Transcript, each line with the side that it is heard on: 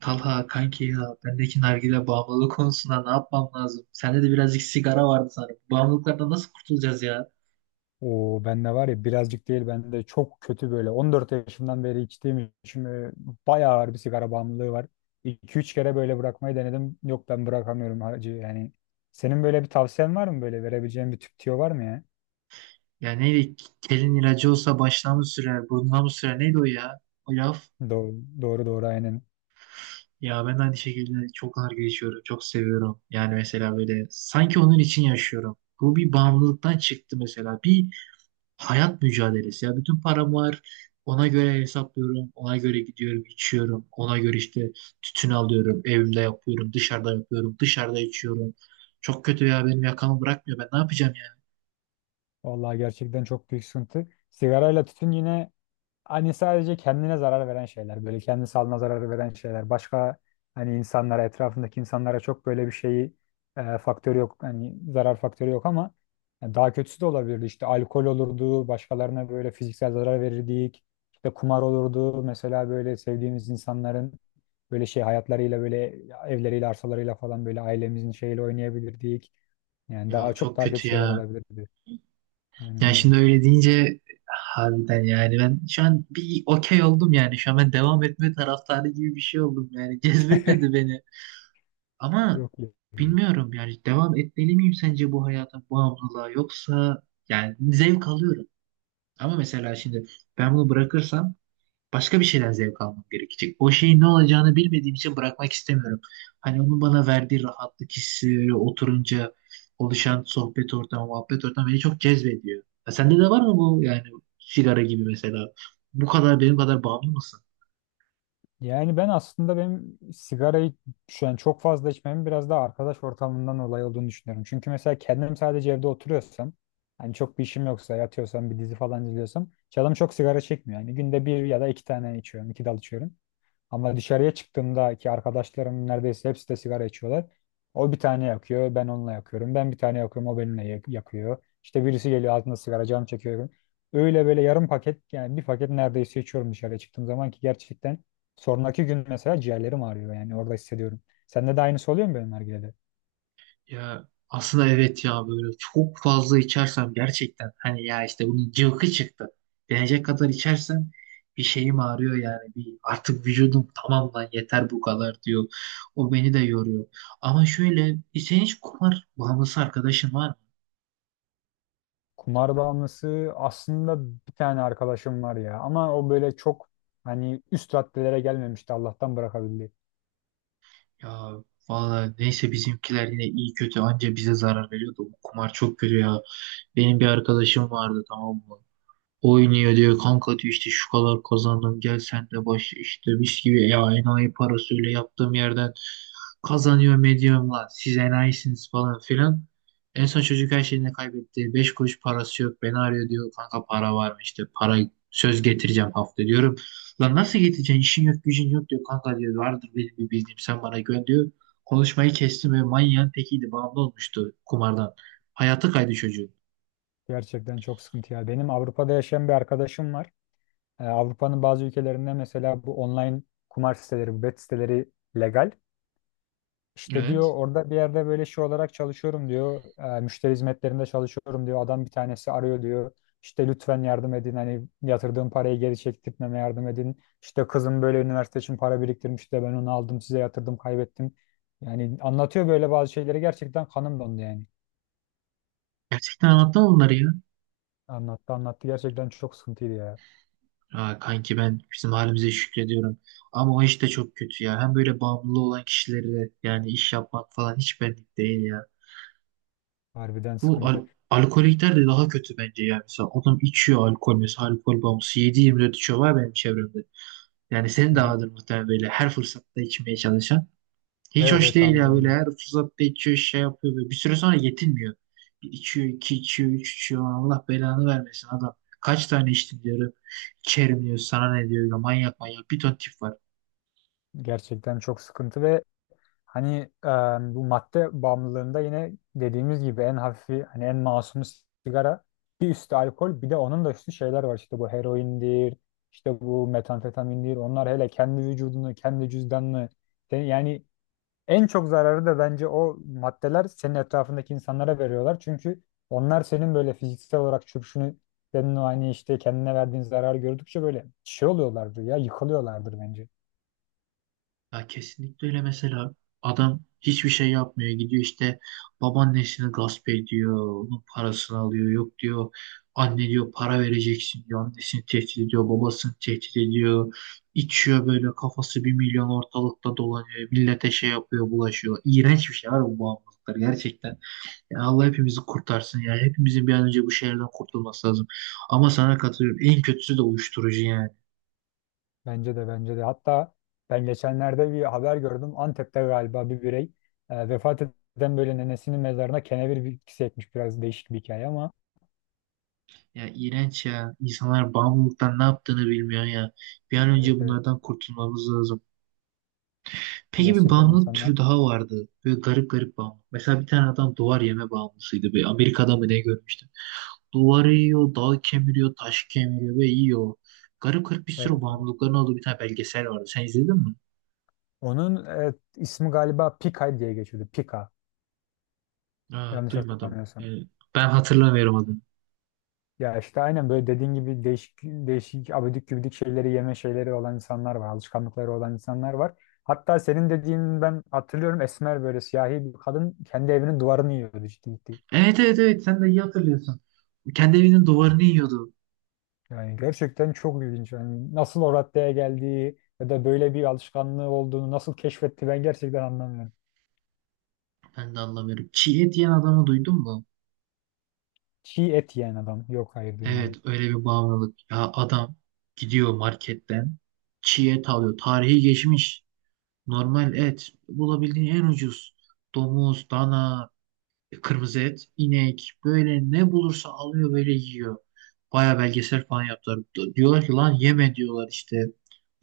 right: Talha kanki ya bendeki nargile bağımlılığı konusunda ne yapmam lazım? Sende de birazcık sigara vardı sanırım. Bağımlılıklardan nasıl kurtulacağız ya?
left: O bende var ya, birazcık değil, bende çok kötü böyle. 14 yaşımdan beri içtiğim için bayağı ağır bir sigara bağımlılığı var. 2 üç kere böyle bırakmayı denedim. Yok, ben bırakamıyorum hacı yani. Senin böyle bir tavsiyen var mı, böyle verebileceğin bir tüp tüyo var mı ya?
right: Ya neydi? Kelin ilacı olsa başına mı sürer, burnuna mı sürer? Neydi o ya? O laf.
left: Doğru, doğru, aynen.
right: Ya ben de aynı şekilde çok nargile içiyorum. Çok seviyorum. Yani mesela böyle sanki onun için yaşıyorum. Bu bir bağımlılıktan çıktı mesela. Bir hayat mücadelesi ya. Bütün param var. Ona göre hesaplıyorum. Ona göre gidiyorum, içiyorum. Ona göre işte tütün alıyorum. Evimde yapıyorum. Dışarıda yapıyorum. Dışarıda içiyorum. Çok kötü ya. Benim yakamı bırakmıyor. Ben ne yapacağım ya?
left: Vallahi gerçekten çok büyük sıkıntı. Sigarayla tütün yine, hani sadece kendine zarar veren şeyler, böyle kendi sağlığına zarar veren şeyler. Başka hani insanlara, etrafındaki insanlara çok böyle bir şeyi, faktörü yok. Hani zarar faktörü yok ama yani daha kötüsü de olabilirdi. İşte alkol olurdu, başkalarına böyle fiziksel zarar verirdik. İşte kumar olurdu. Mesela böyle sevdiğimiz insanların böyle şey hayatlarıyla böyle evleriyle, arsalarıyla falan böyle ailemizin şeyiyle oynayabilirdik. Yani daha
right: Ya
left: çok
right: çok
left: daha kötü
right: kötü
left: şeyler
right: ya.
left: olabilirdi. Aynen
right: Yani
left: öyle.
right: şimdi öyle deyince harbiden yani ben şu an bir okey oldum yani. Şu an ben devam etme taraftarı gibi bir şey oldum yani. Cezbetmedi beni. Ama
left: Yok. yok.
right: bilmiyorum yani devam etmeli miyim sence bu hayata, bu bağımlılığa yoksa yani zevk alıyorum. Ama mesela şimdi ben bunu bırakırsam başka bir şeyden zevk almam gerekecek. O şeyin ne olacağını bilmediğim için bırakmak istemiyorum. Hani onun bana verdiği rahatlık hissi, oturunca oluşan sohbet ortamı, muhabbet ortamı beni çok cezbediyor. Ya sende de var mı bu yani sigara gibi mesela? Bu kadar benim kadar bağımlı mısın?
left: Yani ben aslında benim sigarayı şu an çok fazla içmemin biraz daha arkadaş ortamından dolayı olduğunu düşünüyorum. Çünkü mesela kendim sadece evde oturuyorsam, hani çok bir işim yoksa, yatıyorsam, bir dizi falan izliyorsam, canım çok sigara çekmiyor. Yani günde bir ya da iki tane içiyorum, iki dal içiyorum. Ama dışarıya çıktığımda ki arkadaşlarım neredeyse hepsi de sigara içiyorlar. O bir tane yakıyor, ben onunla yakıyorum. Ben bir tane yakıyorum, o benimle yakıyor. İşte birisi geliyor altında sigara, canım çekiyor. Öyle böyle yarım paket, yani bir paket neredeyse içiyorum dışarıya çıktığım zaman ki gerçekten sonraki gün mesela ciğerlerim ağrıyor, yani orada hissediyorum. Sende de aynısı oluyor mu benim nargilede?
right: Ya aslında evet ya böyle çok fazla içersem gerçekten hani ya işte bunun cıvkı çıktı. Denecek kadar içersem bir şeyim ağrıyor yani bir artık vücudum tamam lan yeter bu kadar diyor. O beni de yoruyor. Ama şöyle senin hiç kumar bağımlısı arkadaşın var mı?
left: Kumar bağımlısı aslında bir tane arkadaşım var ya, ama o böyle çok hani üst raddelere gelmemişti, Allah'tan bırakabildi.
right: Ya valla neyse bizimkiler yine iyi kötü anca bize zarar veriyordu. Bu kumar çok kötü ya. Benim bir arkadaşım vardı, tamam mı? Oynuyor diyor, kanka diyor, işte şu kadar kazandım, gel sen de başla, işte biz gibi ya enayi parası, öyle yaptığım yerden kazanıyorum ediyorum, lan siz enayisiniz falan filan. En son çocuk her şeyini kaybetti. Beş kuruş parası yok. Beni arıyor, diyor kanka para var mı? İşte para söz getireceğim hafta, diyorum. Lan nasıl getireceksin? İşin yok gücün yok, diyor. Kanka diyor, vardır benim bir bildiğim, sen bana gönder diyor. Konuşmayı kestim ve manyağın tekiydi. Bağımlı olmuştu kumardan. Hayatı kaydı çocuğun.
left: Gerçekten çok sıkıntı ya. Benim Avrupa'da yaşayan bir arkadaşım var. Avrupa'nın bazı ülkelerinde mesela bu online kumar siteleri, bu bet siteleri legal. İşte diyor,
right: Evet.
left: orada bir yerde böyle şey olarak çalışıyorum diyor. Müşteri hizmetlerinde çalışıyorum diyor. Adam bir tanesi arıyor diyor. İşte lütfen yardım edin, hani yatırdığım parayı geri çektirtmeme yardım edin. İşte kızım böyle üniversite için para biriktirmiş de ben onu aldım, size yatırdım, kaybettim. Yani anlatıyor böyle bazı şeyleri, gerçekten kanım dondu yani.
right: Gerçekten anlattım bunları ya.
left: Anlattı anlattı, gerçekten çok sıkıntıydı ya.
right: Ha, kanki ben bizim halimize şükrediyorum. Ama o iş de çok kötü ya. Hem böyle bağımlılığı olan kişilerle yani iş yapmak falan hiç benlik değil ya.
left: Harbiden
right: Bu
left: sıkıntı.
right: alkolikler de daha kötü bence ya. Mesela adam içiyor alkol, mesela alkol bağımlısı 7/24 içiyor var benim çevremde. Yani senin
left: Hı
right: de
left: hı.
right: vardır muhtemelen böyle her fırsatta içmeye çalışan. Hiç
left: Evet,
right: hoş
left: evet,
right: değil ya,
left: anladım
right: böyle
left: ben.
right: her fırsatta içiyor, şey yapıyor böyle. Bir süre sonra yetinmiyor. Bir içiyor, iki içiyor, üç içiyor. Allah belanı vermesin adam. Kaç tane içtim diyorum. İçerim diyor. Sana ne diyor. Böyle manyak manyak. Bir ton tip var.
left: Gerçekten çok sıkıntı ve hani e, bu madde bağımlılığında yine dediğimiz gibi en hafifi, hani en masumu sigara, bir üstü alkol, bir de onun da üstü şeyler var, işte bu heroindir, işte bu metamfetamindir. Onlar hele kendi vücudunu, kendi cüzdanını, yani en çok zararı da bence o maddeler senin etrafındaki insanlara veriyorlar çünkü onlar senin böyle fiziksel olarak çöküşünü, senin o hani işte kendine verdiğin zararı gördükçe böyle şey oluyorlardır ya, yıkılıyorlardır bence.
right: Ya kesinlikle öyle. Mesela adam hiçbir şey yapmıyor, gidiyor işte babaannesini gasp ediyor, onun parasını alıyor, yok diyor, anne diyor para vereceksin diyor, annesini tehdit ediyor, babasını tehdit ediyor, içiyor, böyle kafası bir milyon ortalıkta dolanıyor, millete şey yapıyor, bulaşıyor. İğrenç bir şey var bu bağımlılıklar gerçekten ya. Allah hepimizi kurtarsın ya, hepimizin bir an önce bu şehirden kurtulması lazım. Ama sana katılıyorum, en kötüsü de uyuşturucu yani.
left: Bence de. Hatta ben geçenlerde bir haber gördüm. Antep'te galiba bir birey vefat eden böyle nenesinin mezarına kenevir bitkisi ekmiş. Biraz değişik bir hikaye ama
right: Ya iğrenç ya. İnsanlar bağımlılıktan ne yaptığını bilmiyor ya. Bir an önce
left: evet, evet.
right: bunlardan kurtulmamız lazım. Peki bir
left: Gerçekten
right: bağımlılık
left: insanlar.
right: türü daha vardı. Böyle garip garip bağımlı. Mesela bir tane adam duvar yeme bağımlısıydı. Böyle Amerika'da mı ne görmüştüm. Duvarı yiyor, dağ kemiriyor, taş kemiriyor ve yiyor. Garip garip bir sürü
left: Evet, evet.
right: bağımlılıkların olduğu bir tane belgesel vardı. Sen izledin mi?
left: Onun ismi galiba Pika diye geçiyordu. Pika.
right: Aa,
left: Yanlış
right: duymadım.
left: hatırlamıyorsam.
right: Ben hatırlamıyorum adını.
left: Ya işte aynen böyle dediğin gibi değişik değişik abidik gübidik şeyleri yeme şeyleri olan insanlar var. Alışkanlıkları olan insanlar var. Hatta senin dediğin ben hatırlıyorum, esmer böyle siyahi bir kadın kendi evinin duvarını yiyordu ciddi ciddi.
right: Evet, evet, evet, sen de iyi hatırlıyorsun. Kendi evinin duvarını yiyordu.
left: Yani gerçekten çok ilginç. Yani nasıl o raddeye geldiği ya da böyle bir alışkanlığı olduğunu nasıl keşfetti, ben gerçekten anlamıyorum.
right: Ben de anlamıyorum. Çiğ et yiyen adamı duydun mu?
left: Çiğ et yiyen adam. Yok, hayır,
right: Evet,
left: duymadım.
right: öyle bir bağımlılık. Ya adam gidiyor marketten çiğ et alıyor. Tarihi geçmiş. Normal et. Bulabildiğin en ucuz. Domuz, dana, kırmızı et, inek. Böyle ne bulursa alıyor, böyle yiyor. Baya belgesel falan yaptılar. Diyorlar ki lan yeme diyorlar işte.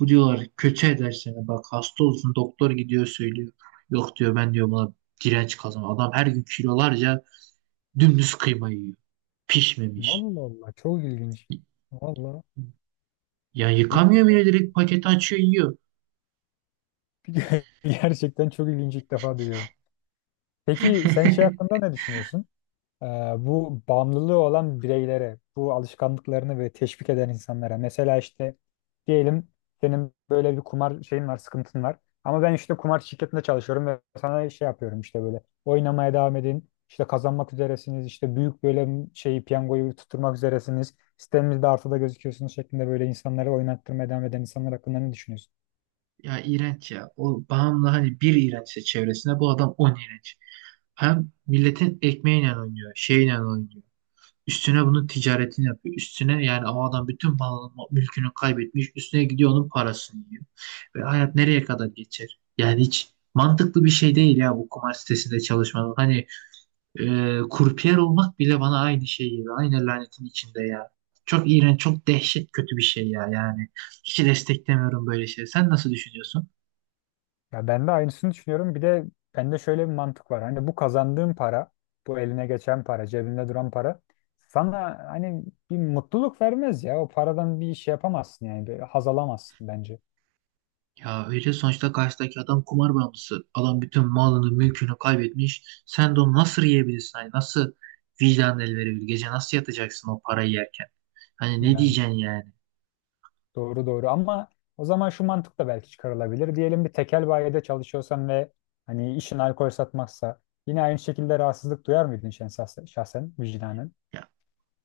right: Bu diyorlar kötü eder seni. Bak hasta olsun, doktor gidiyor söylüyor. Yok diyor, ben diyor buna direnç kazan. Adam her gün kilolarca dümdüz kıyma yiyor. Pişmemiş.
left: Allah Allah, çok ilginç. Vallahi
right: Ya
left: ilk
right: yıkamıyor
left: defa
right: bile, direkt paketi açıyor yiyor.
left: gerçekten çok ilginç, ilk defa duyuyorum. Peki sen şey hakkında ne düşünüyorsun? Ee, bu bağımlılığı olan bireylere, bu alışkanlıklarını ve teşvik eden insanlara. Mesela işte, diyelim senin böyle bir kumar şeyin var, sıkıntın var. Ama ben işte kumar şirketinde çalışıyorum ve sana şey yapıyorum, işte böyle oynamaya devam edin. İşte kazanmak üzeresiniz, işte büyük böyle şeyi, piyangoyu tutturmak üzeresiniz. Sitemizde artıda gözüküyorsunuz şeklinde böyle insanları oynattırmaya devam eden insanlar hakkında ne düşünüyorsun?
right: Ya iğrenç ya. O bağımlı hani bir iğrençse, çevresinde bu adam on iğrenç. Hem milletin ekmeğiyle oynuyor, şeyle oynuyor. Üstüne bunun ticaretini yapıyor. Üstüne yani o adam bütün malını, mülkünü kaybetmiş. Üstüne gidiyor onun parasını yiyor. Ve hayat nereye kadar geçer? Yani hiç mantıklı bir şey değil ya bu kumar sitesinde çalışmanın. Hani kurpiyer olmak bile bana aynı şeyi, aynı lanetin içinde ya. Çok iğrenç, çok dehşet kötü bir şey ya yani. Hiç desteklemiyorum böyle şey. Sen nasıl düşünüyorsun?
left: Ya ben de aynısını düşünüyorum. Bir de bende şöyle bir mantık var. Hani bu kazandığın para, bu eline geçen para, cebinde duran para sana hani bir mutluluk vermez ya. O paradan bir iş yapamazsın yani. Bir haz alamazsın bence.
right: Ya öyle, sonuçta karşıdaki adam kumar bağımlısı. Adam bütün malını, mülkünü kaybetmiş. Sen de onu nasıl yiyebilirsin? Hani nasıl vicdan el verebilir? Gece nasıl yatacaksın o parayı yerken? Hani ne
left: Yani
right: diyeceksin yani?
left: doğru, doğru, ama o zaman şu mantık da belki çıkarılabilir. Diyelim bir tekel bayide çalışıyorsan ve hani işin alkol satmaksa, yine aynı şekilde rahatsızlık duyar mıydın şahsen, şahsen vicdanen?
right: Ya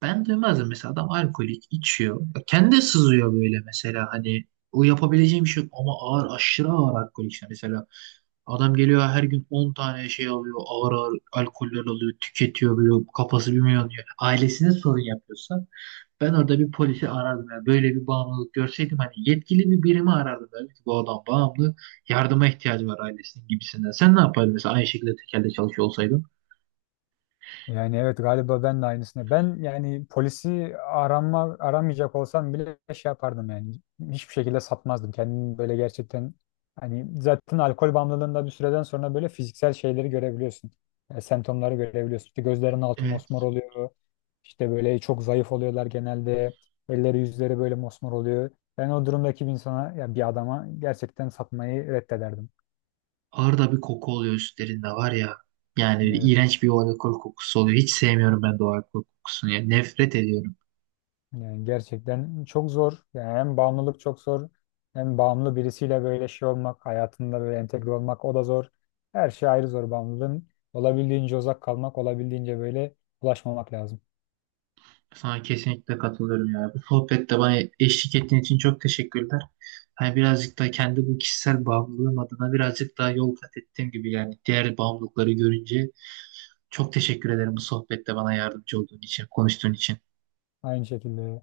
right: ben duymazdım. Mesela adam alkolik, içiyor. Ya kendi sızıyor böyle mesela, hani o yapabileceğim bir şey yok. Ama ağır, aşırı ağır alkolik, işte mesela adam geliyor her gün 10 tane şey alıyor. Ağır ağır alkoller alıyor. Tüketiyor, böyle kafası bir milyon diyor. Ailesine sorun yapıyorsa ben orada bir polisi arardım. Yani böyle bir bağımlılık görseydim hani yetkili bir birimi arardım. Derdim ki bu adam bağımlı. Yardıma ihtiyacı var ailesinin gibisinden. Sen ne yapardın mesela aynı şekilde tekelde çalışıyor olsaydın?
left: Yani evet, galiba ben de aynısını. Ben yani polisi aramayacak olsam bile şey yapardım yani. Hiçbir şekilde satmazdım. Kendimi böyle gerçekten, hani zaten alkol bağımlılığında bir süreden sonra böyle fiziksel şeyleri görebiliyorsun. E, semptomları görebiliyorsun. İşte gözlerin altı mosmor
right: Evet.
left: oluyor. İşte böyle çok zayıf oluyorlar genelde. Elleri yüzleri böyle mosmor oluyor. Ben o durumdaki bir insana, ya bir adama, gerçekten satmayı reddederdim.
right: Ağır da bir koku oluyor üstlerinde var ya. Yani iğrenç bir o alkol kokusu oluyor. Hiç sevmiyorum ben de o alkol kokusunu. Yani nefret ediyorum.
left: Yani gerçekten çok zor. Yani hem bağımlılık çok zor. Hem bağımlı birisiyle böyle şey olmak, hayatında böyle entegre olmak, o da zor. Her şey ayrı zor bağımlılığın. Olabildiğince uzak kalmak, olabildiğince böyle ulaşmamak lazım.
right: Sana kesinlikle katılıyorum ya. Bu sohbette bana eşlik ettiğin için çok teşekkürler. Hani birazcık da kendi bu kişisel bağımlılığım adına birazcık daha yol kat ettiğim gibi yani, diğer bağımlılıkları görünce çok teşekkür ederim bu sohbette bana yardımcı olduğun için, konuştuğun için.
left: Aynı şekilde.